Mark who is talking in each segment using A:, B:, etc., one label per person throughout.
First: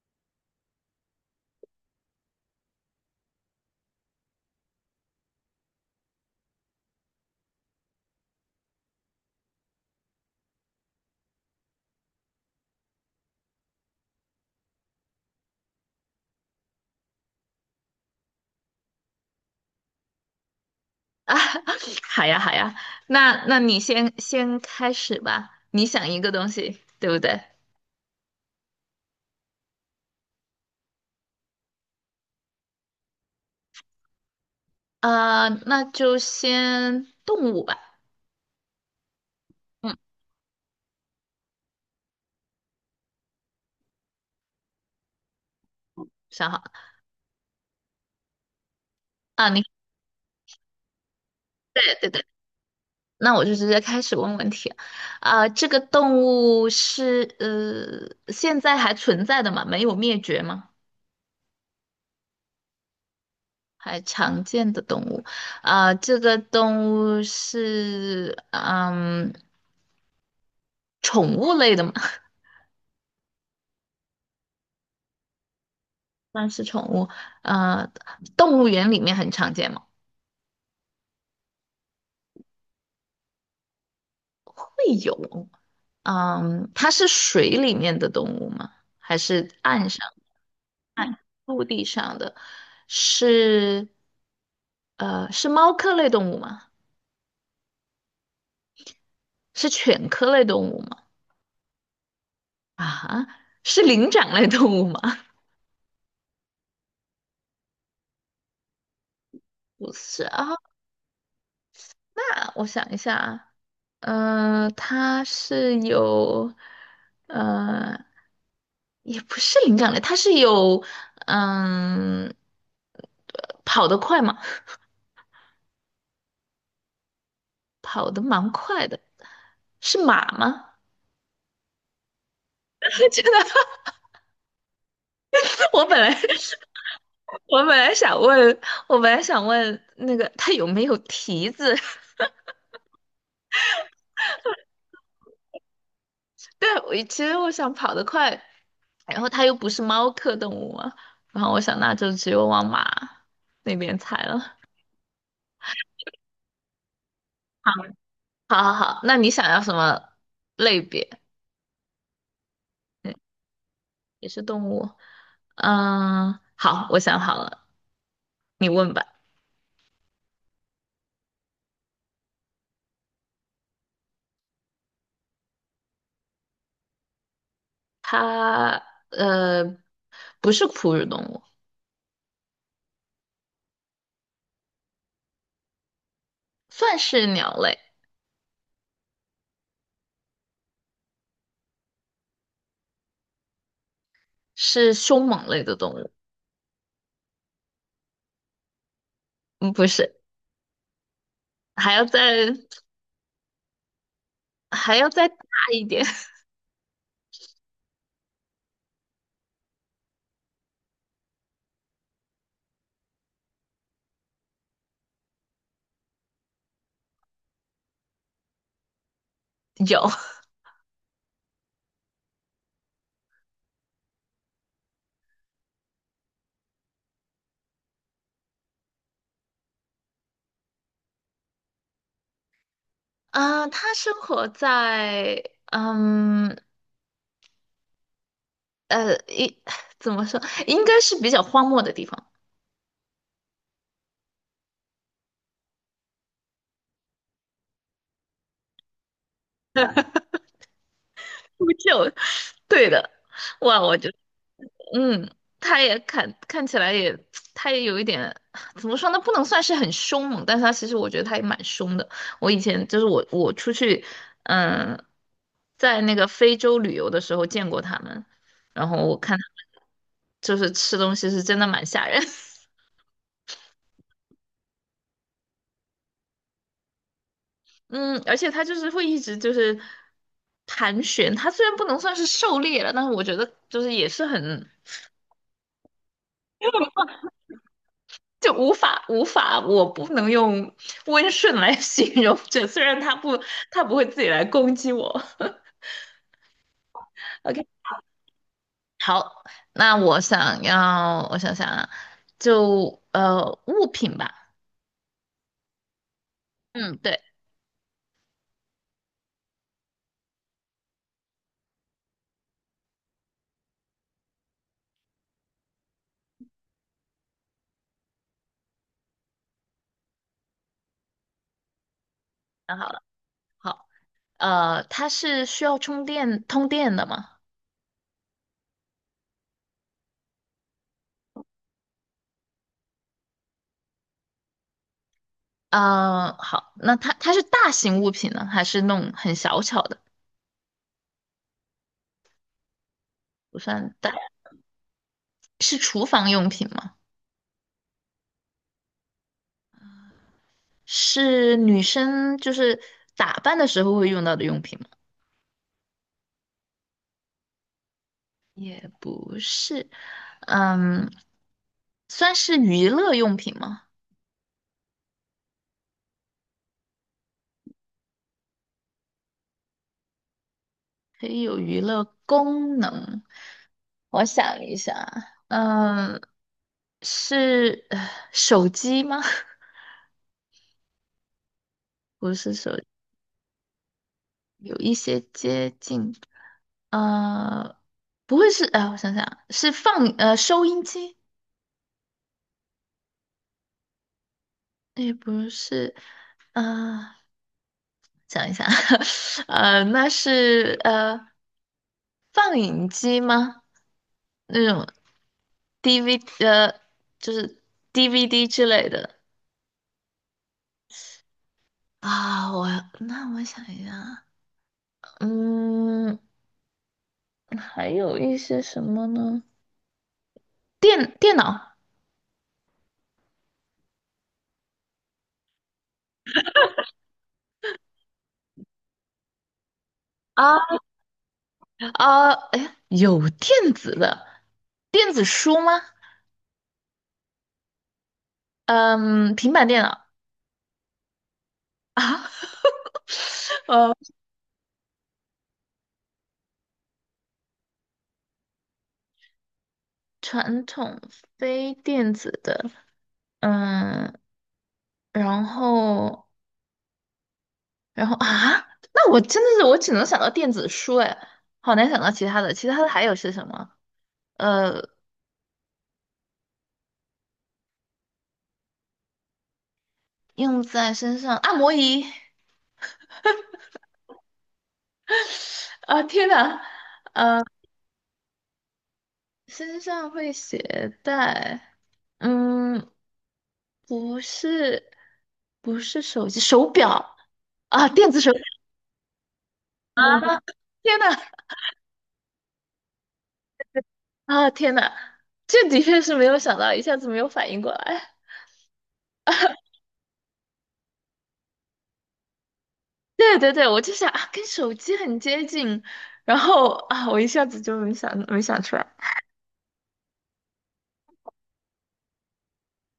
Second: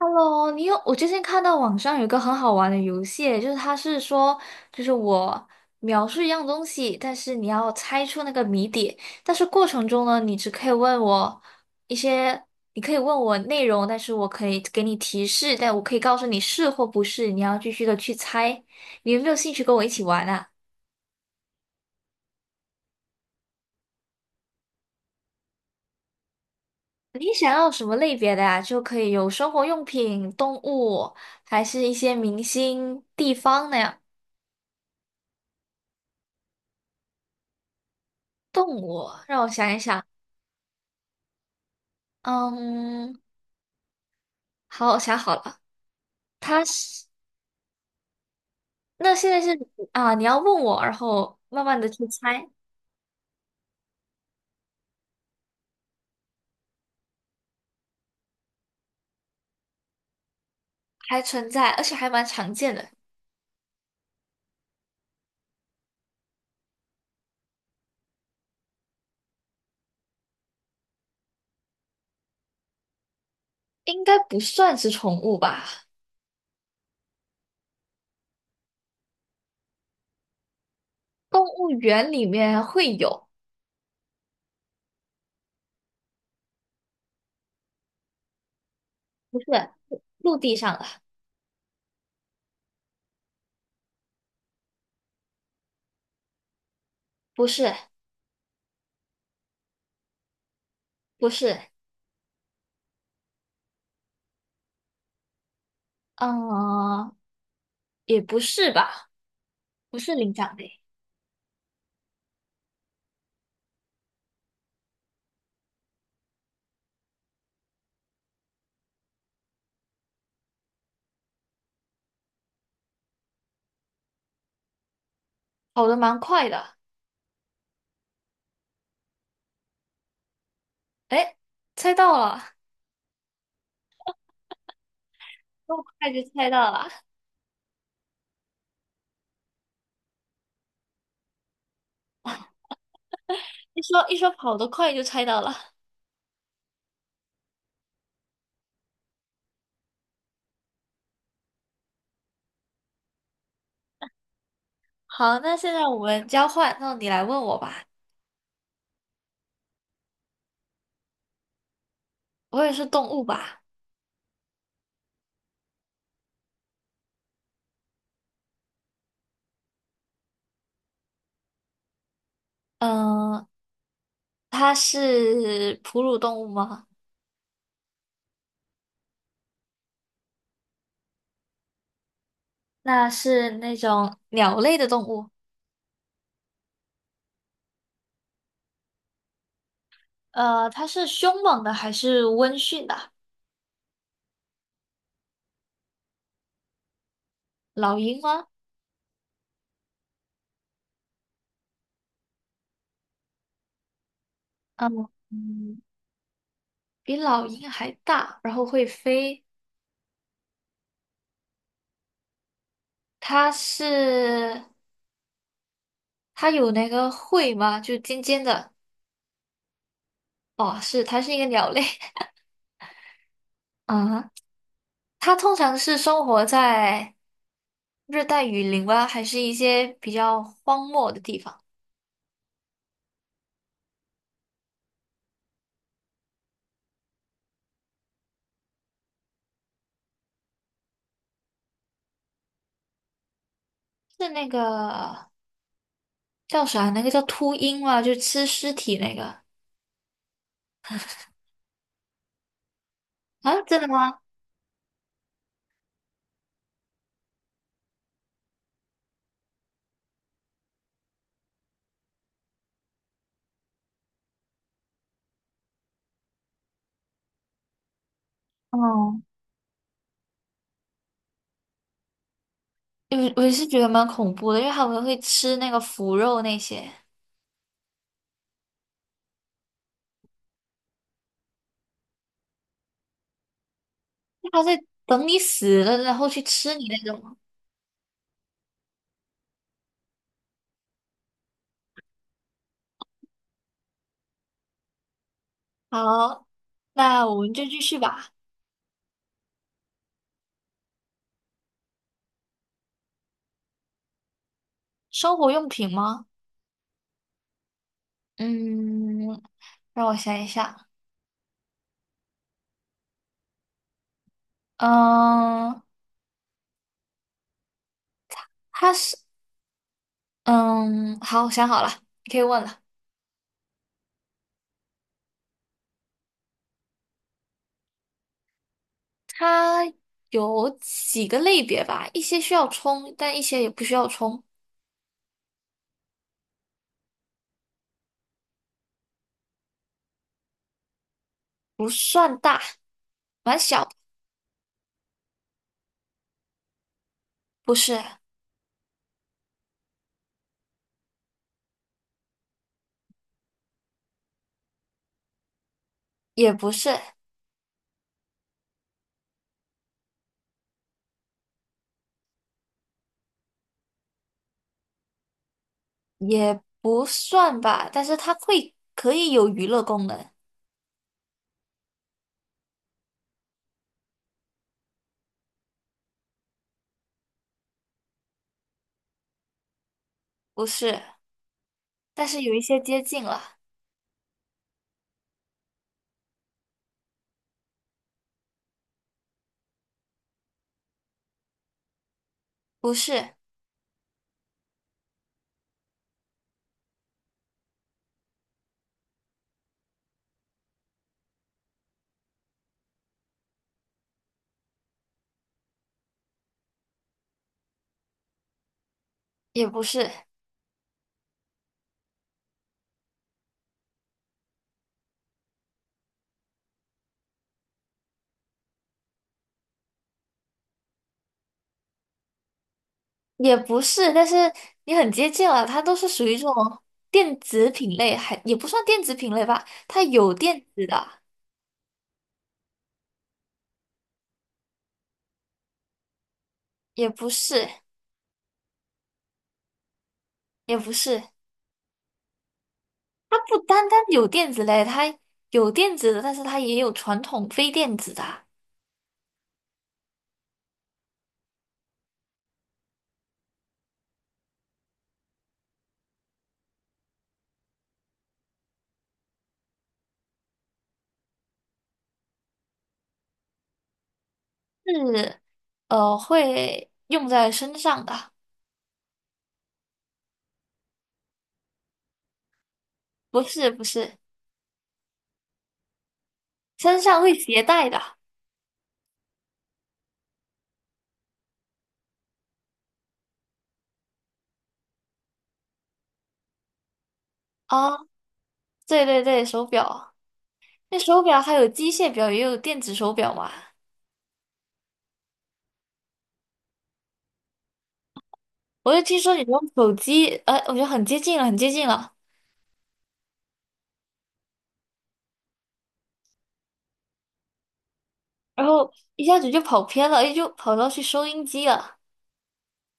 A: Hello，你有，我最近看到网上有一个很好玩的游戏，就是它是说，就是我描述一样东西，但是你要猜出那个谜底，但是过程中呢，你只可以问我一些，你可以问我内容，但是我可以给你提示，但我可以告诉你是或不是，你要继续的去猜。你有没有兴趣跟我一起玩啊？
B: 啊，好呀，好呀，那那你先开始吧，你想一个东西，对不
A: 你
B: 对？
A: 想要什么类别的呀？就可以有生活用品、动物，还是一些明星、地方那样。
B: 那就先动物吧。
A: 动物，让我想一
B: 嗯，
A: 想。嗯，好，我想好了，
B: 想好
A: 它
B: 了
A: 是那现在
B: 啊，
A: 是
B: 你
A: 啊，你要问我，然后慢慢的
B: 对
A: 去
B: 对对，
A: 猜，
B: 那我就直接开始问问题。啊，这个动物是现在还存在的吗？没有灭绝吗？
A: 还存在，而且还蛮常见的，
B: 还常见的动物。啊，这个动物是宠物类的吗？
A: 应该不算是宠物吧？
B: 那是宠物，呃，动物园里面很常见吗？
A: 动物园里面会有，
B: 会有，嗯，它是水里面的动物吗？还
A: 不是
B: 是岸上、
A: 陆地上的，
B: 陆地上的？是，是猫科类动物吗？
A: 不是，
B: 是犬科类动物吗？
A: 不是，
B: 啊，是灵长类动物吗？
A: 嗯，也不是吧？
B: 不
A: 不是
B: 是
A: 灵
B: 啊，
A: 长类，
B: 那我想一下，啊。呃，它是有，呃，也不是灵长类，它是有，嗯，跑得快吗？
A: 跑得蛮快的，
B: 跑得蛮快的，是马吗？
A: 哎，猜到了，
B: 真的，
A: 这么
B: 我本
A: 快
B: 来
A: 就猜到了，
B: 我本来想问，我本来想问那个它有没有蹄子？
A: 一说跑得快就猜到了。
B: 对，我其实我想跑得快，然后它又不是猫科动物嘛，然后我想那就只有往马那边猜了。
A: 好，那现在我们交换，那你来问我吧。
B: 好好好，那你想要什么类别？
A: 我也是动
B: 嗯，
A: 物吧？
B: 也是动物。嗯，好，我想好了，你问吧。
A: 嗯，它是哺乳动物吗？
B: 它呃不是哺乳动物，
A: 那是那种鸟类的动物。
B: 算是鸟类，
A: 它是凶猛的还是温驯的？
B: 是凶猛类的动物。
A: 老鹰吗？
B: 嗯，不是，还要再还
A: 嗯
B: 要再大
A: 嗯，
B: 一点。
A: 比老鹰还大，然后会飞。它是它有那个喙吗？就尖尖的。
B: 有，
A: 哦，是，它是一个鸟类 啊。它通常是生活在热带雨林吗？还是一些比较荒漠的地方？
B: 嗯、它生活在嗯呃一 怎么说，应该是比较荒漠的地方。
A: 是那个。叫啥？那个叫秃鹰嘛，就吃尸体那个
B: 秃鹫，对的。
A: 啊？真
B: 哇，
A: 的
B: 我就。
A: 吗？
B: 嗯，他也看起来也，他也有一点，怎么说呢？不能算是很凶猛，但是他其实我觉得他也蛮凶的。我以前就是我出去，嗯，在那个非洲旅游的时候见过他们，然后我
A: 哦，
B: 看他们就是吃东西是真的蛮吓人，
A: 我是觉得蛮恐怖的，因为他们会吃那个腐肉那些，
B: 嗯，而且他就是会一直就是盘旋，他虽然不能算是狩猎了，但是我觉得就是也是
A: 他
B: 很
A: 在等你死了，然后去吃你那种。
B: 就无法无法，我不能用温顺来 形容这，虽然他不会自己来攻击我。
A: 好，那我们就
B: OK，
A: 继续吧。
B: 好，那我想要，我想想啊，就物品吧，
A: 生活用品吗？
B: 嗯，对，
A: 嗯，让我想一下。嗯，它是嗯，好，想好了，你可以问
B: 想
A: 了。
B: 好了，好，它是需要充电通电的吗？
A: 它有几个类别吧？一些需要充，但一些也不需要充，
B: 好，那它是大型物品呢，还是那种很小巧的？
A: 不算大。蛮
B: 不
A: 小的，
B: 算大，是厨房用品吗？
A: 不是，
B: 是女生就是打扮的时候会用到的用品吗？
A: 也不是，
B: 也不是，嗯，算是娱乐用品吗？
A: 也不算吧，但是它会可以有娱乐功能，
B: 可以有娱乐功能。我想一下，嗯，是手机吗？
A: 不是，但
B: 不
A: 是有
B: 是
A: 一
B: 手
A: 些
B: 机
A: 接近了，
B: 有一些接近，呃，不会是，哎、我想想，是放收音机。
A: 不是，
B: 也不是，啊，想一想，那是放映机吗？那种 DV 呃，就是 DVD 之类的
A: 也不是，
B: 啊。我那我想一下，嗯，还有一些什么呢？电脑
A: 也不是，但是你很接近了，它都是属于这种电子品类，还也不算电子品类吧，它有
B: 啊
A: 电子的，
B: 啊，哎，有电子的电子书吗？
A: 也不是，
B: 嗯，平板电脑
A: 也不是，
B: 啊，
A: 它不 单
B: 呃。
A: 单有电子类，它有电子的，但是它也有传统非电子的，
B: 传统非电子的，嗯，然后，然后啊，那我真的是我只能想到电子书，哎，好难想到其他的。其他的还有是什么？呃，
A: 是会用在身上的。
B: 用在身上，按摩仪，
A: 不是，
B: 啊，天哪，
A: 身上会携带的
B: 身上会携带，嗯，不是，不是手机，手表啊，
A: 啊，
B: 电子手表
A: 对对对，手表，
B: 啊，
A: 那
B: 天哪，
A: 手表还有机械表，也有电子手表嘛。
B: 啊，天哪，这的确是没有想到，一下子没有反应过来。
A: 我就听说你用手机，我觉得很接近了，很接近了，
B: 对对对，我就想啊，跟手机很接近，然后啊，我一下子就没想
A: 然
B: 出来，
A: 后 一下子就跑偏了，哎，就跑到去收音机了。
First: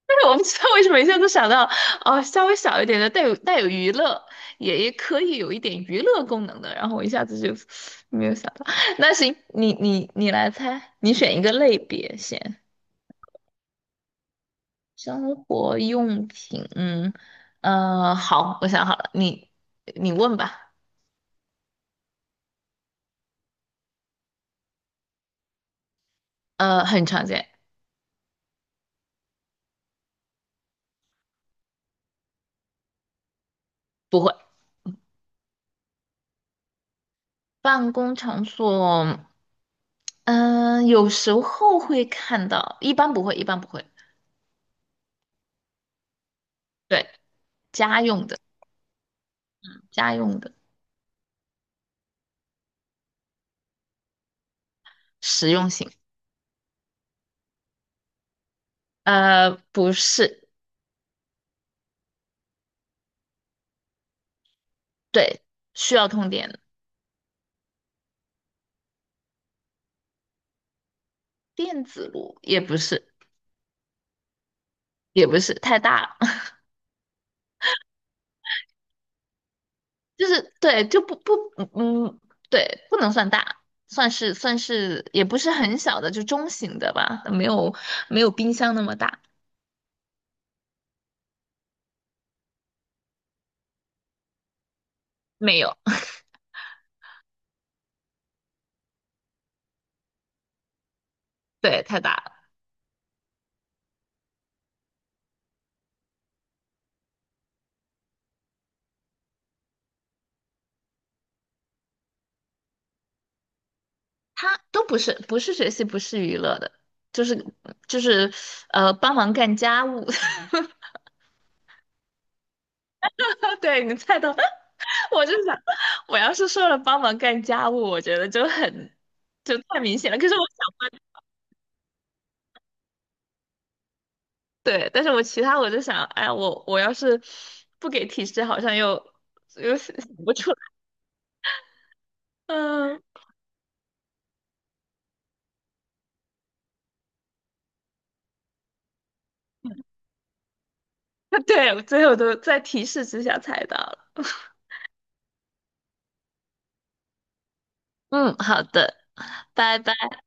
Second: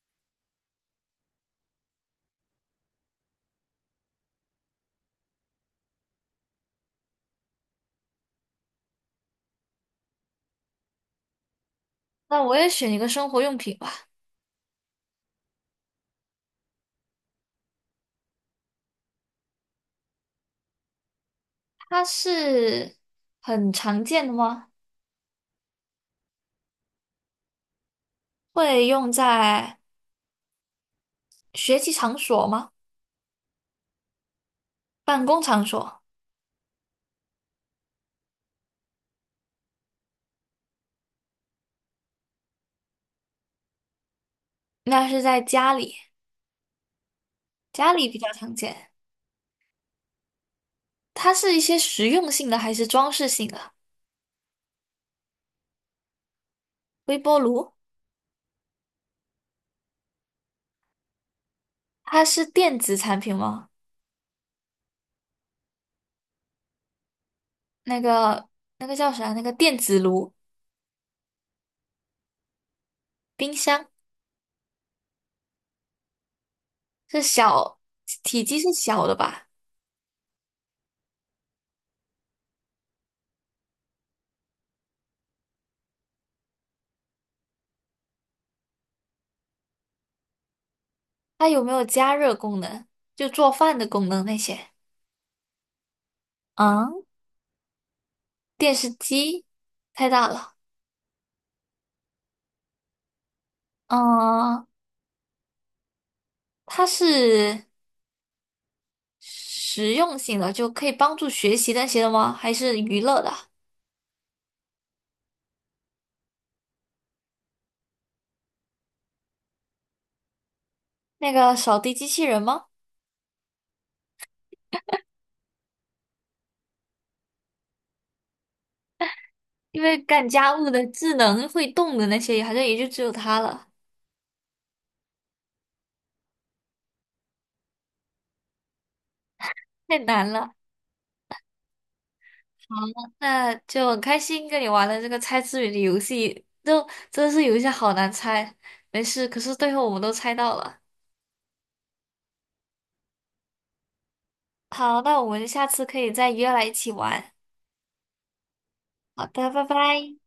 B: 但是我不知道为什么一下子想到，哦，稍微小一点的带有娱乐，也可以有一点娱乐功能的，然后我一下子就没有想到。那行，你你来猜，你选一个类别
A: 那我
B: 先，
A: 也选一个生活用品吧，
B: 生活用品，嗯，好，我想好了，你问吧，
A: 它是很常见的吗？
B: 很常见，
A: 会用在学习场所吗？
B: 不会，
A: 办公场所？
B: 办公场所。嗯，有时候会看到，一般不会，一般不会。
A: 那是在家里，
B: 对，
A: 家
B: 家
A: 里比
B: 用
A: 较
B: 的，
A: 常见。
B: 家用的，
A: 它是一些实用性的还是装饰性的？
B: 实用性。
A: 微波炉，
B: 不是，
A: 它是电子产品吗？
B: 对，需要通电的，
A: 那个那个叫啥？那个电子炉、
B: 电子炉也不是，
A: 冰箱
B: 也不是太大了，
A: 是小，体积是小的吧？
B: 就是对，就不不，嗯，对，不能算大，算是，也不是很小的，就中型的吧，没有冰箱那么大，
A: 它有没有加热功能？就做饭的功能那些？
B: 没有，
A: 嗯，电视机太大了。
B: 对，太大了。
A: 嗯，它是实用性的，就可以帮助学习那些的吗？还是娱乐的？
B: 他都不是学习，不是娱乐的，就是就是帮忙干家务。
A: 那个扫地机器人吗？
B: 对你猜到，我就想，我要是说了帮忙干家务，我觉得就太
A: 因为
B: 明显了。
A: 干
B: 可是我
A: 家
B: 想
A: 务的
B: 问，
A: 智能会动的那些，好像也就只有它了，
B: 对，但是其他我就想，哎，我我要是不给提示，好像又想
A: 太难
B: 不出
A: 了。
B: 来。
A: 好，
B: 嗯，
A: 那就很开心跟你玩了这个猜字谜的游戏，就真的是有一些好难猜。没事，可是最后我们都猜到了。
B: 对，最后都在提示之下猜到了。
A: 好，那我们下次可以再约来一起玩。
B: 嗯，好的，
A: 好的，拜
B: 拜拜。
A: 拜。